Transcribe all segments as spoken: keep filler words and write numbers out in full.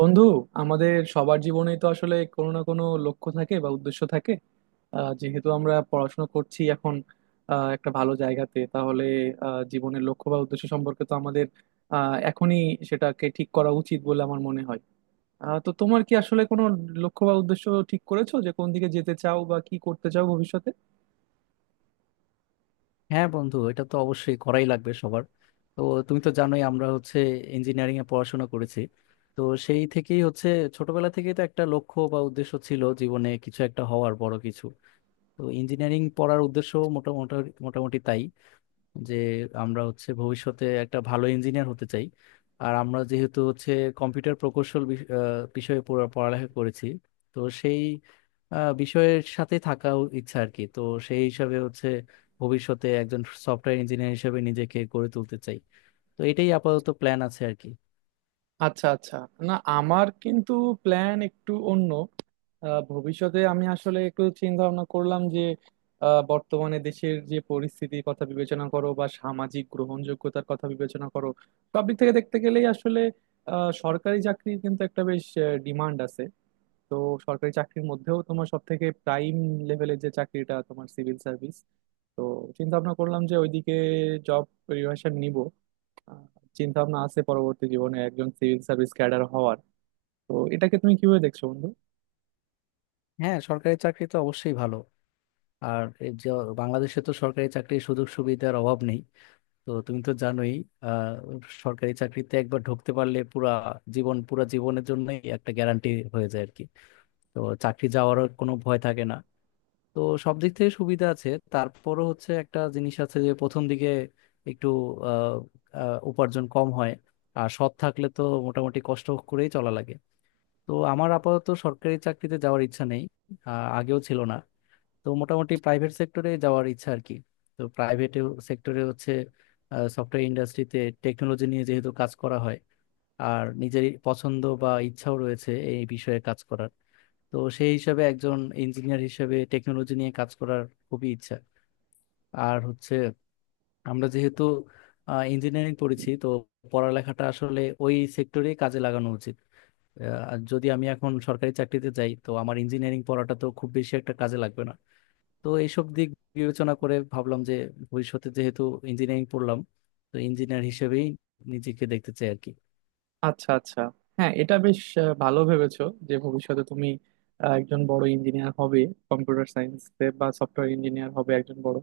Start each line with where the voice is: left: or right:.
right: বন্ধু, আমাদের সবার জীবনেই তো আসলে কোনো না কোনো লক্ষ্য থাকে বা উদ্দেশ্য থাকে। আহ, যেহেতু আমরা পড়াশোনা করছি এখন, আহ, একটা ভালো জায়গাতে তাহলে আহ, জীবনের লক্ষ্য বা উদ্দেশ্য সম্পর্কে তো আমাদের আহ, এখনই সেটাকে ঠিক করা উচিত বলে আমার মনে হয়। আহ, তো তোমার কি আসলে কোনো লক্ষ্য বা উদ্দেশ্য ঠিক করেছো, যে কোন দিকে যেতে চাও বা কি করতে চাও ভবিষ্যতে?
left: হ্যাঁ বন্ধু, এটা তো অবশ্যই করাই লাগবে সবার। তো তুমি তো জানোই, আমরা হচ্ছে ইঞ্জিনিয়ারিং এ পড়াশোনা করেছি। তো সেই থেকেই হচ্ছে ছোটবেলা থেকেই তো একটা লক্ষ্য বা উদ্দেশ্য ছিল জীবনে, কিছু একটা হওয়ার, বড় কিছু। তো ইঞ্জিনিয়ারিং পড়ার উদ্দেশ্য মোটামুটি মোটামুটি তাই, যে আমরা হচ্ছে ভবিষ্যতে একটা ভালো ইঞ্জিনিয়ার হতে চাই। আর আমরা যেহেতু হচ্ছে কম্পিউটার প্রকৌশল বিষ- আহ, বিষয়ে পুরো পড়ালেখা করেছি। তো সেই আহ, বিষয়ের সাথে থাকা ইচ্ছা আর কি। তো সেই হিসাবে হচ্ছে ভবিষ্যতে একজন সফটওয়্যার ইঞ্জিনিয়ার হিসেবে নিজেকে গড়ে তুলতে চাই। তো এটাই আপাতত প্ল্যান আছে আর কি।
right: আচ্ছা আচ্ছা। না, আমার কিন্তু প্ল্যান একটু অন্য। আহ, ভবিষ্যতে আমি আসলে একটু চিন্তা ভাবনা করলাম যে আহ, বর্তমানে দেশের যে পরিস্থিতির কথা বিবেচনা করো বা সামাজিক গ্রহণযোগ্যতার কথা বিবেচনা করো, সব দিক থেকে দেখতে গেলেই আসলে আহ, সরকারি চাকরির কিন্তু একটা বেশ ডিমান্ড আছে। তো সরকারি চাকরির মধ্যেও তোমার সব থেকে প্রাইম লেভেলের যে চাকরিটা, তোমার সিভিল সার্ভিস। তো চিন্তা ভাবনা করলাম যে ওইদিকে জব প্রিপারেশন নিব। চিন্তা ভাবনা আছে পরবর্তী জীবনে একজন সিভিল সার্ভিস ক্যাডার হওয়ার। তো এটাকে তুমি কিভাবে দেখছো বন্ধু?
left: হ্যাঁ, সরকারি চাকরি তো অবশ্যই ভালো। আর এই যে বাংলাদেশে তো সরকারি চাকরির সুযোগ সুবিধার অভাব নেই। তো তুমি তো জানোই, আহ সরকারি চাকরিতে একবার ঢুকতে পারলে পুরা জীবন পুরা জীবনের জন্যই একটা গ্যারান্টি হয়ে যায় আর কি। তো চাকরি যাওয়ার কোনো ভয় থাকে না। তো সব দিক থেকে সুবিধা আছে, তারপরও হচ্ছে একটা জিনিস আছে যে প্রথম দিকে একটু আহ আহ, উপার্জন কম হয়। আর সৎ থাকলে তো মোটামুটি কষ্ট করেই চলা লাগে। তো আমার আপাতত সরকারি চাকরিতে যাওয়ার ইচ্ছা নেই, আহ, আগেও ছিল না। তো মোটামুটি প্রাইভেট সেক্টরে যাওয়ার ইচ্ছা আর কি। তো প্রাইভেট সেক্টরে হচ্ছে সফটওয়্যার ইন্ডাস্ট্রিতে টেকনোলজি নিয়ে যেহেতু কাজ করা হয়, আর নিজের পছন্দ বা ইচ্ছাও রয়েছে এই বিষয়ে কাজ করার। তো সেই হিসাবে একজন ইঞ্জিনিয়ার হিসেবে টেকনোলজি নিয়ে কাজ করার খুবই ইচ্ছা। আর হচ্ছে আমরা যেহেতু ইঞ্জিনিয়ারিং পড়েছি তো পড়ালেখাটা আসলে ওই সেক্টরেই কাজে লাগানো উচিত। আহ, আর যদি আমি এখন সরকারি চাকরিতে যাই তো আমার ইঞ্জিনিয়ারিং পড়াটা তো খুব বেশি একটা কাজে লাগবে না। তো এইসব দিক বিবেচনা করে ভাবলাম যে ভবিষ্যতে যেহেতু ইঞ্জিনিয়ারিং পড়লাম তো ইঞ্জিনিয়ার হিসেবেই নিজেকে দেখতে চাই আর কি।
right: আচ্ছা আচ্ছা। হ্যাঁ, এটা বেশ আহ, ভালো ভেবেছো, যে ভবিষ্যতে তুমি আহ, একজন বড় ইঞ্জিনিয়ার হবে, কম্পিউটার সায়েন্স বা সফটওয়্যার ইঞ্জিনিয়ার হবে একজন বড়।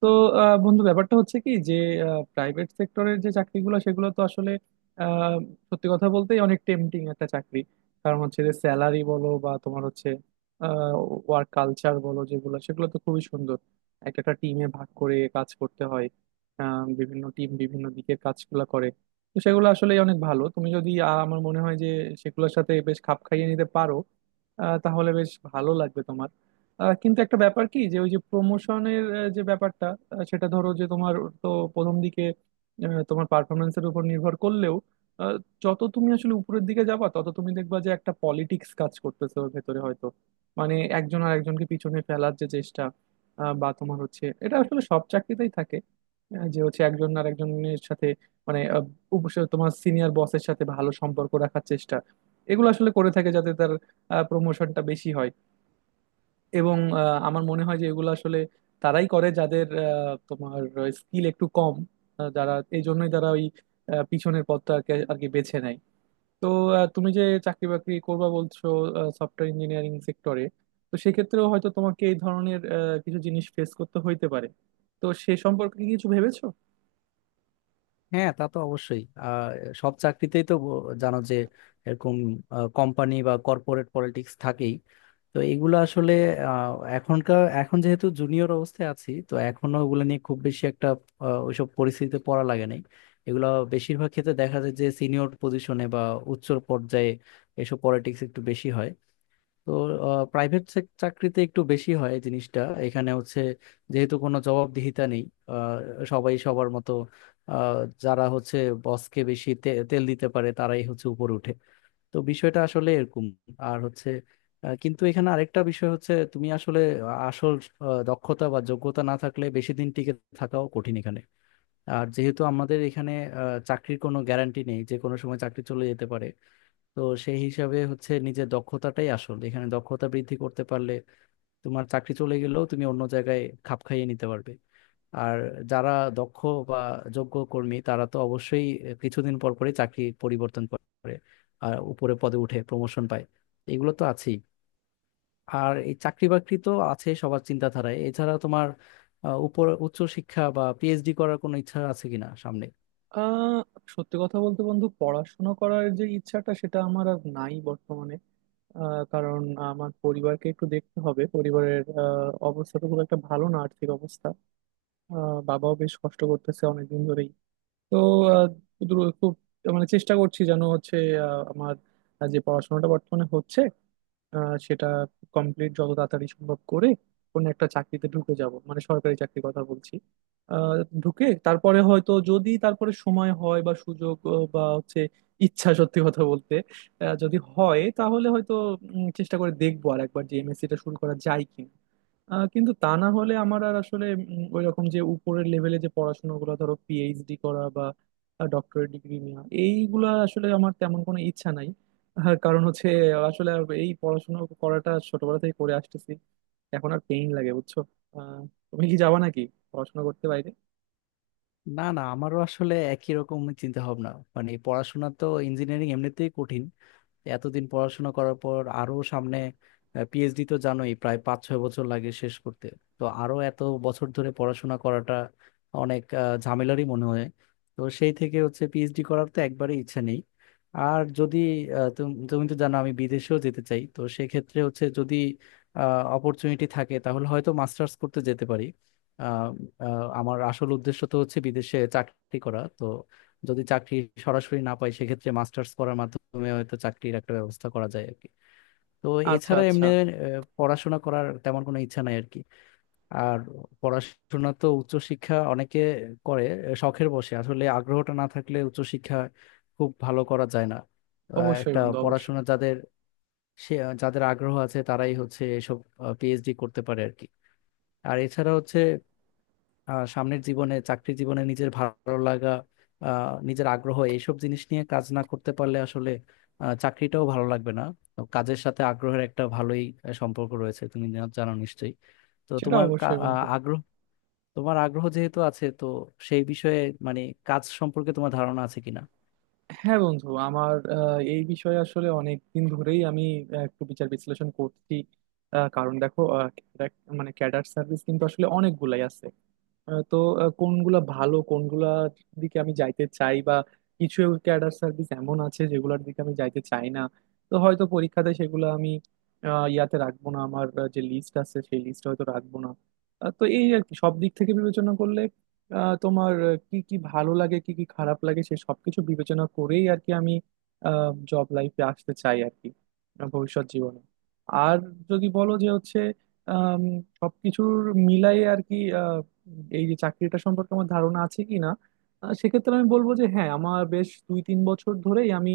right: তো আহ, বন্ধু, ব্যাপারটা হচ্ছে কি, যে প্রাইভেট সেক্টরের যে চাকরিগুলো সেগুলো তো আসলে আহ, সত্যি কথা বলতে অনেক টেম্পটিং একটা চাকরি। কারণ হচ্ছে যে স্যালারি বলো বা তোমার হচ্ছে ওয়ার্ক কালচার বলো, যেগুলো সেগুলো তো খুবই সুন্দর। এক একটা টিমে ভাগ করে কাজ করতে হয়। আহ, বিভিন্ন টিম বিভিন্ন দিকে কাজগুলো করে। তো সেগুলো আসলে অনেক ভালো। তুমি যদি আহ, আমার মনে হয় যে সেগুলোর সাথে বেশ খাপ খাইয়ে নিতে পারো, আহ, তাহলে বেশ ভালো লাগবে তোমার। আহ, কিন্তু একটা ব্যাপার কি, যে ওই যে প্রমোশনের যে ব্যাপারটা, আহ, সেটা ধরো যে তোমার, তো প্রথম দিকে আহ, তোমার পারফরমেন্সের উপর নির্ভর করলেও, আহ, যত তুমি আসলে উপরের দিকে যাবা তত তুমি দেখবা যে একটা পলিটিক্স কাজ করতেছে ওর ভেতরে হয়তো। মানে একজন আর একজনকে পিছনে ফেলার যে চেষ্টা, আহ, বা তোমার হচ্ছে এটা আসলে সব চাকরিতেই থাকে। আহ, যে হচ্ছে একজন আর একজনের সাথে, মানে আহ, উপস- তোমার সিনিয়র বসের সাথে ভালো সম্পর্ক রাখার চেষ্টা এগুলো আসলে করে থাকে, যাতে তার প্রমোশনটা বেশি হয়। এবং আহ, আমার মনে হয় যে এগুলো আসলে তারাই করে যাদের আহ, তোমার স্কিল একটু কম। আহ, যারা এই জন্যই তারা ওই আহ, পিছনের পথটাকে আর কি বেছে নেয়। তো আহ, তুমি যে চাকরি বাকরি করবা বলছো সফটওয়্যার ইঞ্জিনিয়ারিং সেক্টরে, তো সেক্ষেত্রেও হয়তো তোমাকে এই ধরনের আহ, কিছু জিনিস ফেস করতে হইতে পারে। তো সে সম্পর্কে কি কিছু ভেবেছো?
left: হ্যাঁ, তা তো অবশ্যই। আহ সব চাকরিতেই তো ব- জানো যে এরকম কোম্পানি বা কর্পোরেট পলিটিক্স থাকেই। তো এগুলো আসলে আহ, এখনকার এখন যেহেতু জুনিয়র অবস্থায় আছি তো এখনো ওগুলো নিয়ে খুব বেশি একটা আহ, ওইসব পরিস্থিতিতে পড়া লাগে নাই। এগুলো বেশিরভাগ ক্ষেত্রে দেখা যায় যে সিনিয়র পজিশনে বা উচ্চ পর্যায়ে এসব পলিটিক্স একটু বেশি হয়। তো প্রাইভেট চাকরিতে একটু বেশি হয় এই জিনিসটা। এখানে হচ্ছে যেহেতু কোনো জবাবদিহিতা নেই, আহ, সবাই সবার মতো। আহ, যারা হচ্ছে বসকে বেশি তে- তেল দিতে পারে তারাই হচ্ছে উপরে ওঠে। তো বিষয়টা আসলে এরকম। আর হচ্ছে আহ, কিন্তু এখানে আরেকটা বিষয় হচ্ছে তুমি আসলে আসল আহ, দক্ষতা বা যোগ্যতা না থাকলে বেশি দিন টিকে থাকাও কঠিন এখানে। আর যেহেতু আমাদের এখানে আহ, চাকরির কোনো গ্যারান্টি নেই, যে কোনো সময় চাকরি চলে যেতে পারে। তো সেই হিসাবে হচ্ছে নিজের দক্ষতাটাই আসল, এখানে দক্ষতা বৃদ্ধি করতে পারলে তোমার চাকরি চলে গেলেও তুমি অন্য জায়গায় খাপ খাইয়ে নিতে পারবে। আর যারা দক্ষ বা যোগ্য কর্মী তারা তো অবশ্যই কিছুদিন পর পরে চাকরি পরিবর্তন করে আর উপরে পদে উঠে প্রমোশন পায়, এগুলো তো আছেই। আর এই চাকরি বাকরি তো আছে সবার চিন্তাধারায়। এছাড়া তোমার আহ, উপর উচ্চ শিক্ষা বা পিএইচডি করার কোনো ইচ্ছা আছে কিনা সামনে?
right: আহ সত্যি কথা বলতে বন্ধু, পড়াশোনা করার যে ইচ্ছাটা সেটা আমার আর নাই বর্তমানে। আহ, কারণ আমার পরিবারকে একটু দেখতে হবে। পরিবারের আহ, অবস্থা তো খুব একটা ভালো না, আর্থিক অবস্থা। আহ, বাবাও বেশ কষ্ট করতেছে অনেকদিন ধরেই। তো আহ, দ্রু- খুব মানে চেষ্টা করছি যেন হচ্ছে আহ, আমার যে পড়াশোনাটা বর্তমানে হচ্ছে আহ, সেটা কমপ্লিট যত তাড়াতাড়ি সম্ভব করে কোনো একটা চাকরিতে ঢুকে যাব, মানে সরকারি চাকরির কথা বলছি। আহ, ঢুকে তারপরে হয়তো যদি তারপরে সময় হয় বা সুযোগ আহ, বা হচ্ছে ইচ্ছা, সত্যি কথা বলতে, আহ, যদি হয় তাহলে হয়তো উম, চেষ্টা করে দেখবো আর একবার যে এমএসসিটা শুরু করা যায় কিনা। আহ, কিন্তু তা না হলে আমার আর আসলে ওই রকম যে উপরের লেভেলে যে পড়াশোনাগুলো, ধরো পিএইচডি করা বা ডক্টরেট ডিগ্রি নেওয়া, এইগুলা আসলে আমার তেমন কোনো ইচ্ছা নাই। আহ, কারণ হচ্ছে আসলে আর এই পড়াশোনা করাটা ছোটবেলা থেকে করে আসতেছি, এখন আর পেইন লাগে, বুঝছো? আহ, তুমি কি যাবা নাকি পড়াশোনা করতে বাইরে?
left: না না, আমারও আসলে একই রকম চিন্তা ভাবনা। মানে পড়াশোনা তো ইঞ্জিনিয়ারিং এমনিতেই কঠিন, এতদিন পড়াশোনা করার পর আরো সামনে পিএইচডি তো জানোই প্রায় পাঁচ ছয় বছর লাগে শেষ করতে। তো আরো এত বছর ধরে পড়াশোনা করাটা অনেক আহ, ঝামেলারই মনে হয়। তো সেই থেকে হচ্ছে পিএইচডি করার তো একবারই ইচ্ছা নেই। আর যদি আহ, তুম- তুমি তো জানো আমি বিদেশেও যেতে চাই। তো সেক্ষেত্রে হচ্ছে যদি অপরচুনিটি থাকে তাহলে হয়তো মাস্টার্স করতে যেতে পারি। আহ, আহ, আমার আসল উদ্দেশ্য তো হচ্ছে বিদেশে চাকরি করা। তো যদি চাকরি সরাসরি না পাই সেক্ষেত্রে মাস্টার্স করার মাধ্যমে হয়তো চাকরির একটা ব্যবস্থা করা যায় আর কি। তো
right: আচ্ছা
left: এছাড়া
right: আচ্ছা।
left: এমনি আহ, পড়াশোনা করার তেমন কোনো ইচ্ছা নাই আর কি। আর পড়াশোনা তো উচ্চশিক্ষা অনেকে করে আহ, শখের বসে, আসলে আগ্রহটা না থাকলে উচ্চশিক্ষা খুব ভালো করা যায় না। আহ,
right: অবশ্যই
left: একটা
right: বন্ধু, অবশ্যই।
left: পড়াশোনা যাদের, সে যাদের আগ্রহ আছে তারাই হচ্ছে এসব পিএইচডি করতে পারে আর কি। আর এছাড়া হচ্ছে আহ, সামনের জীবনে চাকরি জীবনে নিজের ভালো লাগা, আহ, নিজের আগ্রহ এইসব জিনিস নিয়ে কাজ না করতে পারলে আসলে আহ, চাকরিটাও ভালো লাগবে না। তো কাজের সাথে আগ্রহের একটা ভালোই আহ, সম্পর্ক রয়েছে, তুমি জা- জানো নিশ্চয়ই। তো
right: সেটা
left: তোমার
right: অবশ্যই
left: কা- আহ,
right: বন্ধু।
left: আগ্রহ, তোমার আগ্রহ যেহেতু আছে, তো সেই বিষয়ে মানে কাজ সম্পর্কে তোমার ধারণা আছে কিনা?
right: হ্যাঁ বন্ধু, আমার আহ, এই বিষয়ে আসলে অনেক দিন ধরেই আমি আহ, একটু বিচার বিশ্লেষণ করছি। আহ, কারণ দেখো আহ, দেখ- মানে ক্যাডার সার্ভিস কিন্তু আসলে অনেকগুলাই আছে। আহ, তো আহ, কোনগুলা ভালো, কোনগুলা দিকে আমি যাইতে চাই, বা কিছু ক্যাডার সার্ভিস এমন আছে যেগুলোর দিকে আমি যাইতে চাই না। তো হয়তো পরীক্ষাতে সেগুলো আমি আহ, ইয়াতে রাখবো না, আমার আহ, যে লিস্ট আছে সেই লিস্ট হয়তো রাখবো না। আহ, তো এই আর কি, সব দিক থেকে বিবেচনা করলে আহ, তোমার আহ, কি কি ভালো লাগে কি কি খারাপ লাগে সে সবকিছু বিবেচনা করেই আর কি আমি জব লাইফে আসতে চাই আর কি, আহ, ভবিষ্যৎ জীবনে। আর যদি বলো যে হচ্ছে আম, সবকিছুর মিলাই আর কি, এই যে চাকরিটা সম্পর্কে আমার ধারণা আছে কি না, আহ, সেক্ষেত্রে আমি বলবো যে হ্যাঁ, আমার বেশ দুই তিন বছর ধরেই আমি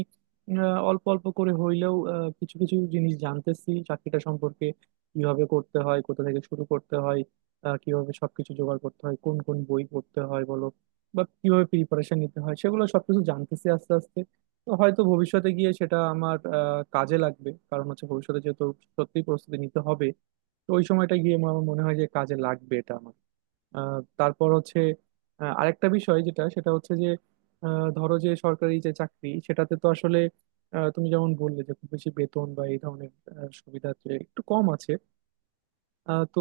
right: আহ, অল্প অল্প করে হইলেও আহ, কিছু কিছু জিনিস জানতেছি চাকরিটা সম্পর্কে, কিভাবে করতে হয়, কোথা থেকে শুরু করতে হয়, আহ, কিভাবে সবকিছু জোগাড় করতে হয়, কোন কোন বই পড়তে হয় বলো, বা কিভাবে প্রিপারেশন নিতে হয়, সেগুলো সবকিছু জানতেছি আস্তে আস্তে। তো হয়তো ভবিষ্যতে গিয়ে সেটা আমার আহ, কাজে লাগবে। কারণ হচ্ছে ভবিষ্যতে যেহেতু সত্যি প্রস্তুতি নিতে হবে, তো ওই সময়টা গিয়ে আমার মনে হয় যে কাজে লাগবে এটা আমার। আহ, তারপর হচ্ছে আহ, আরেকটা বিষয় যেটা সেটা হচ্ছে যে আহ, ধরো যে সরকারি যে চাকরি সেটাতে তো আসলে আহ, তুমি যেমন বললে যে খুব বেশি বেতন বা এই ধরনের আহ, সুবিধা যে একটু কম আছে। আহ, তো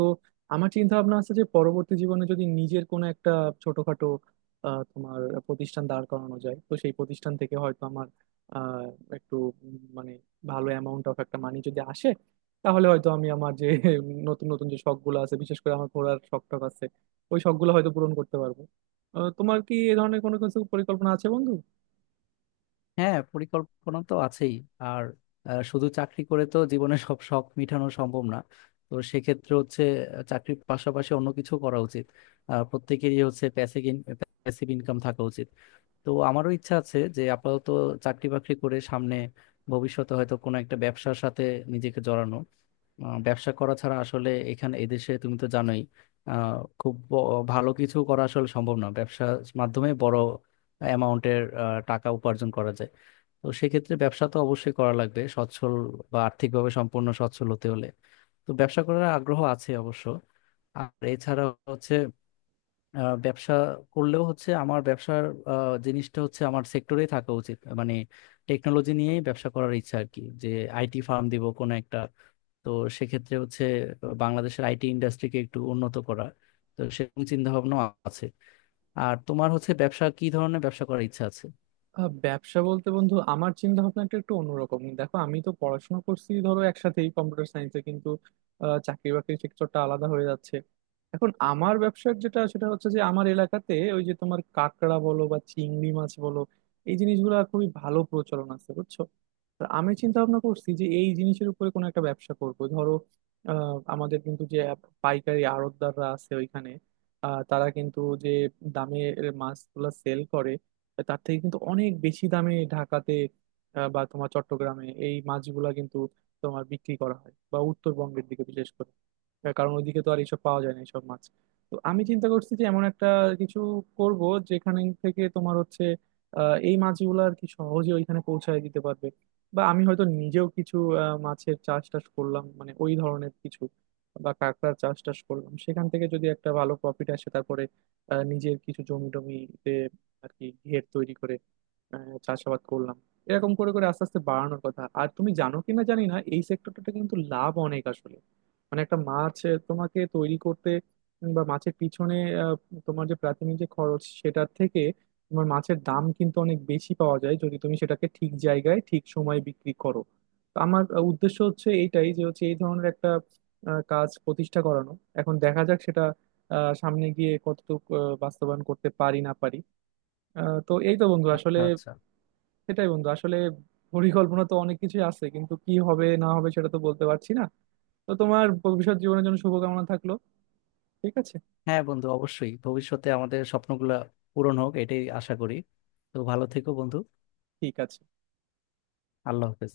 right: আমার চিন্তা ভাবনা আছে যে পরবর্তী জীবনে যদি নিজের কোনো একটা ছোটখাটো আহ, তোমার প্রতিষ্ঠান দাঁড় করানো যায়, তো সেই প্রতিষ্ঠান থেকে হয়তো আমার আহ, একটু উম, মানে ভালো অ্যামাউন্ট অফ একটা মানি যদি আসে, তাহলে হয়তো আমি আমার যে নতুন নতুন যে শখগুলো আছে, বিশেষ করে আমার ঘোরার শখ টখ আছে, ওই শখগুলো হয়তো পূরণ করতে পারবো। আহ, তোমার কি এ ধরনের কোনো কিছু পরিকল্পনা আছে বন্ধু?
left: হ্যাঁ, পরিকল্পনা তো আছেই। আর আহ, শুধু চাকরি করে তো জীবনে সব শখ মিটানো সম্ভব না। তো সেক্ষেত্রে হচ্ছে আহ, চাকরির পাশাপাশি অন্য কিছু করা উচিত। আহ, প্রত্যেকেরই হচ্ছে প্যাসিভ প্যাসিভ ইনকাম থাকা উচিত। তো আমারও ইচ্ছা আছে যে আপাতত চাকরি বাকরি করে সামনে ভবিষ্যতে হয়তো কোনো একটা ব্যবসার সাথে নিজেকে জড়ানো। আহ, ব্যবসা করা ছাড়া আসলে এখানে এদেশে তুমি তো জানোই আহ, খুব ব- ভালো কিছু করা আসলে সম্ভব না। ব্যবসার মাধ্যমে বড় অ্যামাউন্টের টাকা উপার্জন করা যায়। তো সেক্ষেত্রে ব্যবসা তো অবশ্যই করা লাগবে, সচ্ছল বা আর্থিকভাবে সম্পূর্ণ সচ্ছল হতে হলে। তো ব্যবসা করার আগ্রহ আছে অবশ্য। আর এছাড়া হচ্ছে আহ, ব্যবসা করলেও হচ্ছে আমার ব্যবসার আহ, জিনিসটা হচ্ছে আমার সেক্টরেই থাকা উচিত, মানে টেকনোলজি নিয়েই ব্যবসা করার ইচ্ছা আর কি, যে আইটি ফার্ম দিব কোনো একটা। তো সেক্ষেত্রে হচ্ছে বাংলাদেশের আইটি ইন্ডাস্ট্রিকে একটু উন্নত করা, তো সেরকম চিন্তা ভাবনা আছে। আর তোমার হচ্ছে ব্যবসা, কি ধরনের ব্যবসা করার ইচ্ছা আছে?
right: আহ, ব্যবসা বলতে বন্ধু, আমার চিন্তা ভাবনাটা একটু অন্যরকম। দেখো আমি তো পড়াশোনা করছি ধরো একসাথেই কম্পিউটার সায়েন্সে, কিন্তু আহ, চাকরি বাকরির সেক্টরটা আলাদা হয়ে যাচ্ছে। এখন আমার ব্যবসার যেটা সেটা হচ্ছে যে আমার এলাকাতে ওই যে তোমার কাঁকড়া বলো বা চিংড়ি মাছ বলো, এই জিনিসগুলো খুবই ভালো প্রচলন আছে, বুঝছো? আর আমি চিন্তা ভাবনা করছি যে এই জিনিসের উপরে কোনো একটা ব্যবসা করব। ধরো আহ, আমাদের কিন্তু যে পাইকারি আড়তদাররা আছে ওইখানে, আহ, তারা কিন্তু যে দামে মাছগুলা সেল করে, তার থেকে কিন্তু অনেক বেশি দামে ঢাকাতে আহ, বা তোমার চট্টগ্রামে এই মাছগুলা কিন্তু তোমার বিক্রি করা হয়, বা উত্তরবঙ্গের দিকে বিশেষ করে, আহ, কারণ ওইদিকে তো আর এইসব পাওয়া যায় না এইসব মাছ। তো আমি চিন্তা করছি যে এমন একটা কিছু করব, যেখানে থেকে তোমার হচ্ছে আহ, এই মাছগুলো আর কি সহজে ওইখানে পৌঁছায় দিতে পারবে। বা আমি হয়তো নিজেও কিছু আহ, মাছের চাষ টাস করলাম মানে ওই ধরনের কিছু, বা কাঁকড়ার চাষ টাস করলাম, সেখান থেকে যদি একটা ভালো প্রফিট আসে, তারপরে আহ, নিজের কিছু জমি টমিতে আর কি ঘের তৈরি করে আহ, চাষাবাদ করলাম, এরকম করে করে আস্তে আস্তে বাড়ানোর কথা। আর তুমি জানো কিনা জানি না, এই সেক্টরটাতে কিন্তু লাভ অনেক আসলে। মানে একটা মাছ আহ, তোমাকে তৈরি করতে উম, বা মাছের পিছনে আহ, তোমার যে প্রাথমিক যে খরচ সেটার থেকে তোমার মাছের দাম কিন্তু অনেক বেশি পাওয়া যায়, যদি তুমি সেটাকে ঠিক জায়গায় ঠিক সময়ে বিক্রি করো। তো আমার আহ, উদ্দেশ্য হচ্ছে এইটাই, যে হচ্ছে এই ধরনের একটা আহ, কাজ প্রতিষ্ঠা করানো। এখন দেখা যাক সেটা আহ, সামনে গিয়ে কতটুকু আহ, বাস্তবায়ন করতে পারি না পারি। আহ, তো এই তো বন্ধু, আসলে
left: আচ্ছা আচ্ছা।
right: সেটাই বন্ধু আসলে। পরিকল্পনা তো অনেক কিছুই আছে, কিন্তু কি হবে না হবে সেটা তো বলতে পারছি না। তো তোমার ভবিষ্যৎ জীবনের জন্য শুভকামনা থাকলো। ঠিক আছে।
left: হ্যাঁ বন্ধু, অবশ্যই ভবিষ্যতে আমাদের স্বপ্নগুলা পূরণ হোক এটাই আশা করি। তো ভালো থেকো বন্ধু।
right: ঠিক আছে।
left: আল্লাহ হাফেজ।